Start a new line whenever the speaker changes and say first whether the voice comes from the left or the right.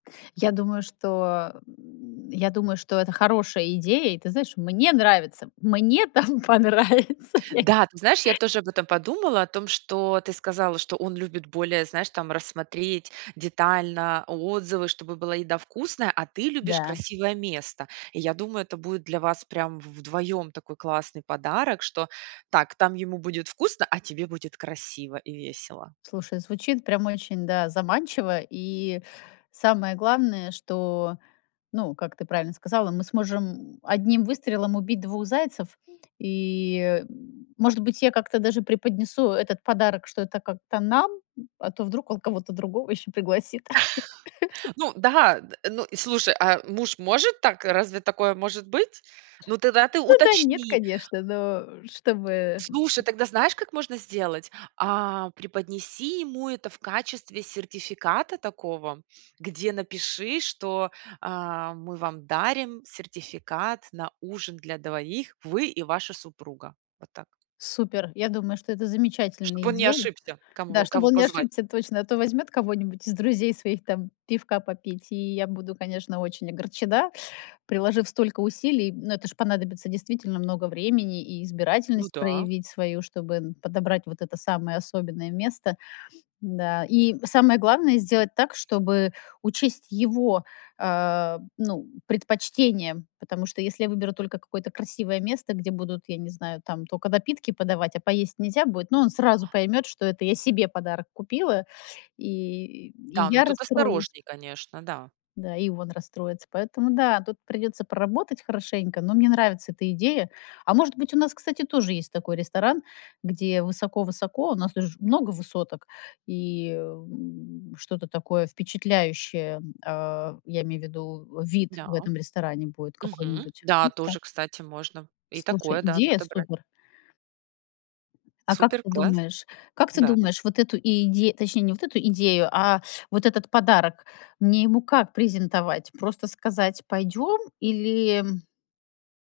left: Я думаю, что, м, я думаю, что это хорошая идея. И ты знаешь, мне нравится. Мне там понравится я
right: Да, ты знаешь, я тоже об этом подумала, о том, что ты сказала, что он любит более, знаешь, там рассмотреть детально отзывы, чтобы была еда вкусная, а ты любишь
left: Да.
right: красивое место. Я думаю, это будет для вас прям в вдвоем такой классный подарок, что так, там ему будет вкусно, а тебе будет красиво и весело.
left: Слушай, звучит прямо очень, да, заманчиво. И самое главное, что, ну, как ты правильно сказала, мы сможем одним выстрелом убить двух зайцев, и, м, может быть, я как-то даже преподнесу этот подарок, что это как-то нам, а то вдруг он кого-то другого ещё пригласит.
right: Ну да, д ну и, слушай, а муж может так? Разве такое может быть? Ну, тогда ты
left: Ну да, нет,
right: уточни.
left: конечно, но чтобы м
right: Слушай, тогда знаешь, как можно сделать? А преподнеси ему это в качестве сертификата такого, где напиши, что: "А мы вам дарим сертификат на ужин для 2: вы и ваша супруга". Вот так.
left: Супер. Я думаю, что это
right: Чтоб
left: замечательная
right: он не
left: идея.
right: ошибся, кому
left: Да,
right: во
left: чтобы
right: кого
left: он не
right: позвать.
left: ошибся точно, а то возьмёт кого-нибудь из друзей своих там пивка попить, и я буду, конечно, очень огорчена, приложив столько усилий. Но это ж понадобится действительно много времени и
right: Ну
left: избирательность
right: да.
left: проявить свою, чтобы, м, подобрать вот это самое особенное место да. И самое главное- сделать так, чтобы учесть его, а, ну, предпочтения. Потому что если я выберу только какое-то красивое место, где будут, я не знаю, там тока напитки подавать, а поесть нельзя будет, но он сразу поймёт, что это я себе подарок купила, и и
right: Да, ну
left: я
right: тут
left: расстроюсь
right: осторожнее, конечно, да.
left: да, и он расстроится. Поэтому, да, тут придётся поработать хорошенько, но мне нравится эта идея. А может быть, у нас, кстати, тоже есть такой ресторан, где высоко-высоко, у нас тут же много высоток, и, эм, что-то такое впечатляющее, м, а, я имею в виду, вид
right: Да.
left: в этом ресторане будет
right: Мгм,
left: какой-нибудь,
right: да
left: ну так.
right: тоже, кстати, можно и
left: Слушай,
right: такое, да,
left: идея
right: подобрать.
left: супер. А как
right: Супер,
left: ты
right: класс!
left: думаешь как ты
right: Да.
left: думаешь, вот эту и иде точнее, не вот эту идею, а вот этот подарок, мне ему как презентовать? Просто сказать: "Пойдём?" Или м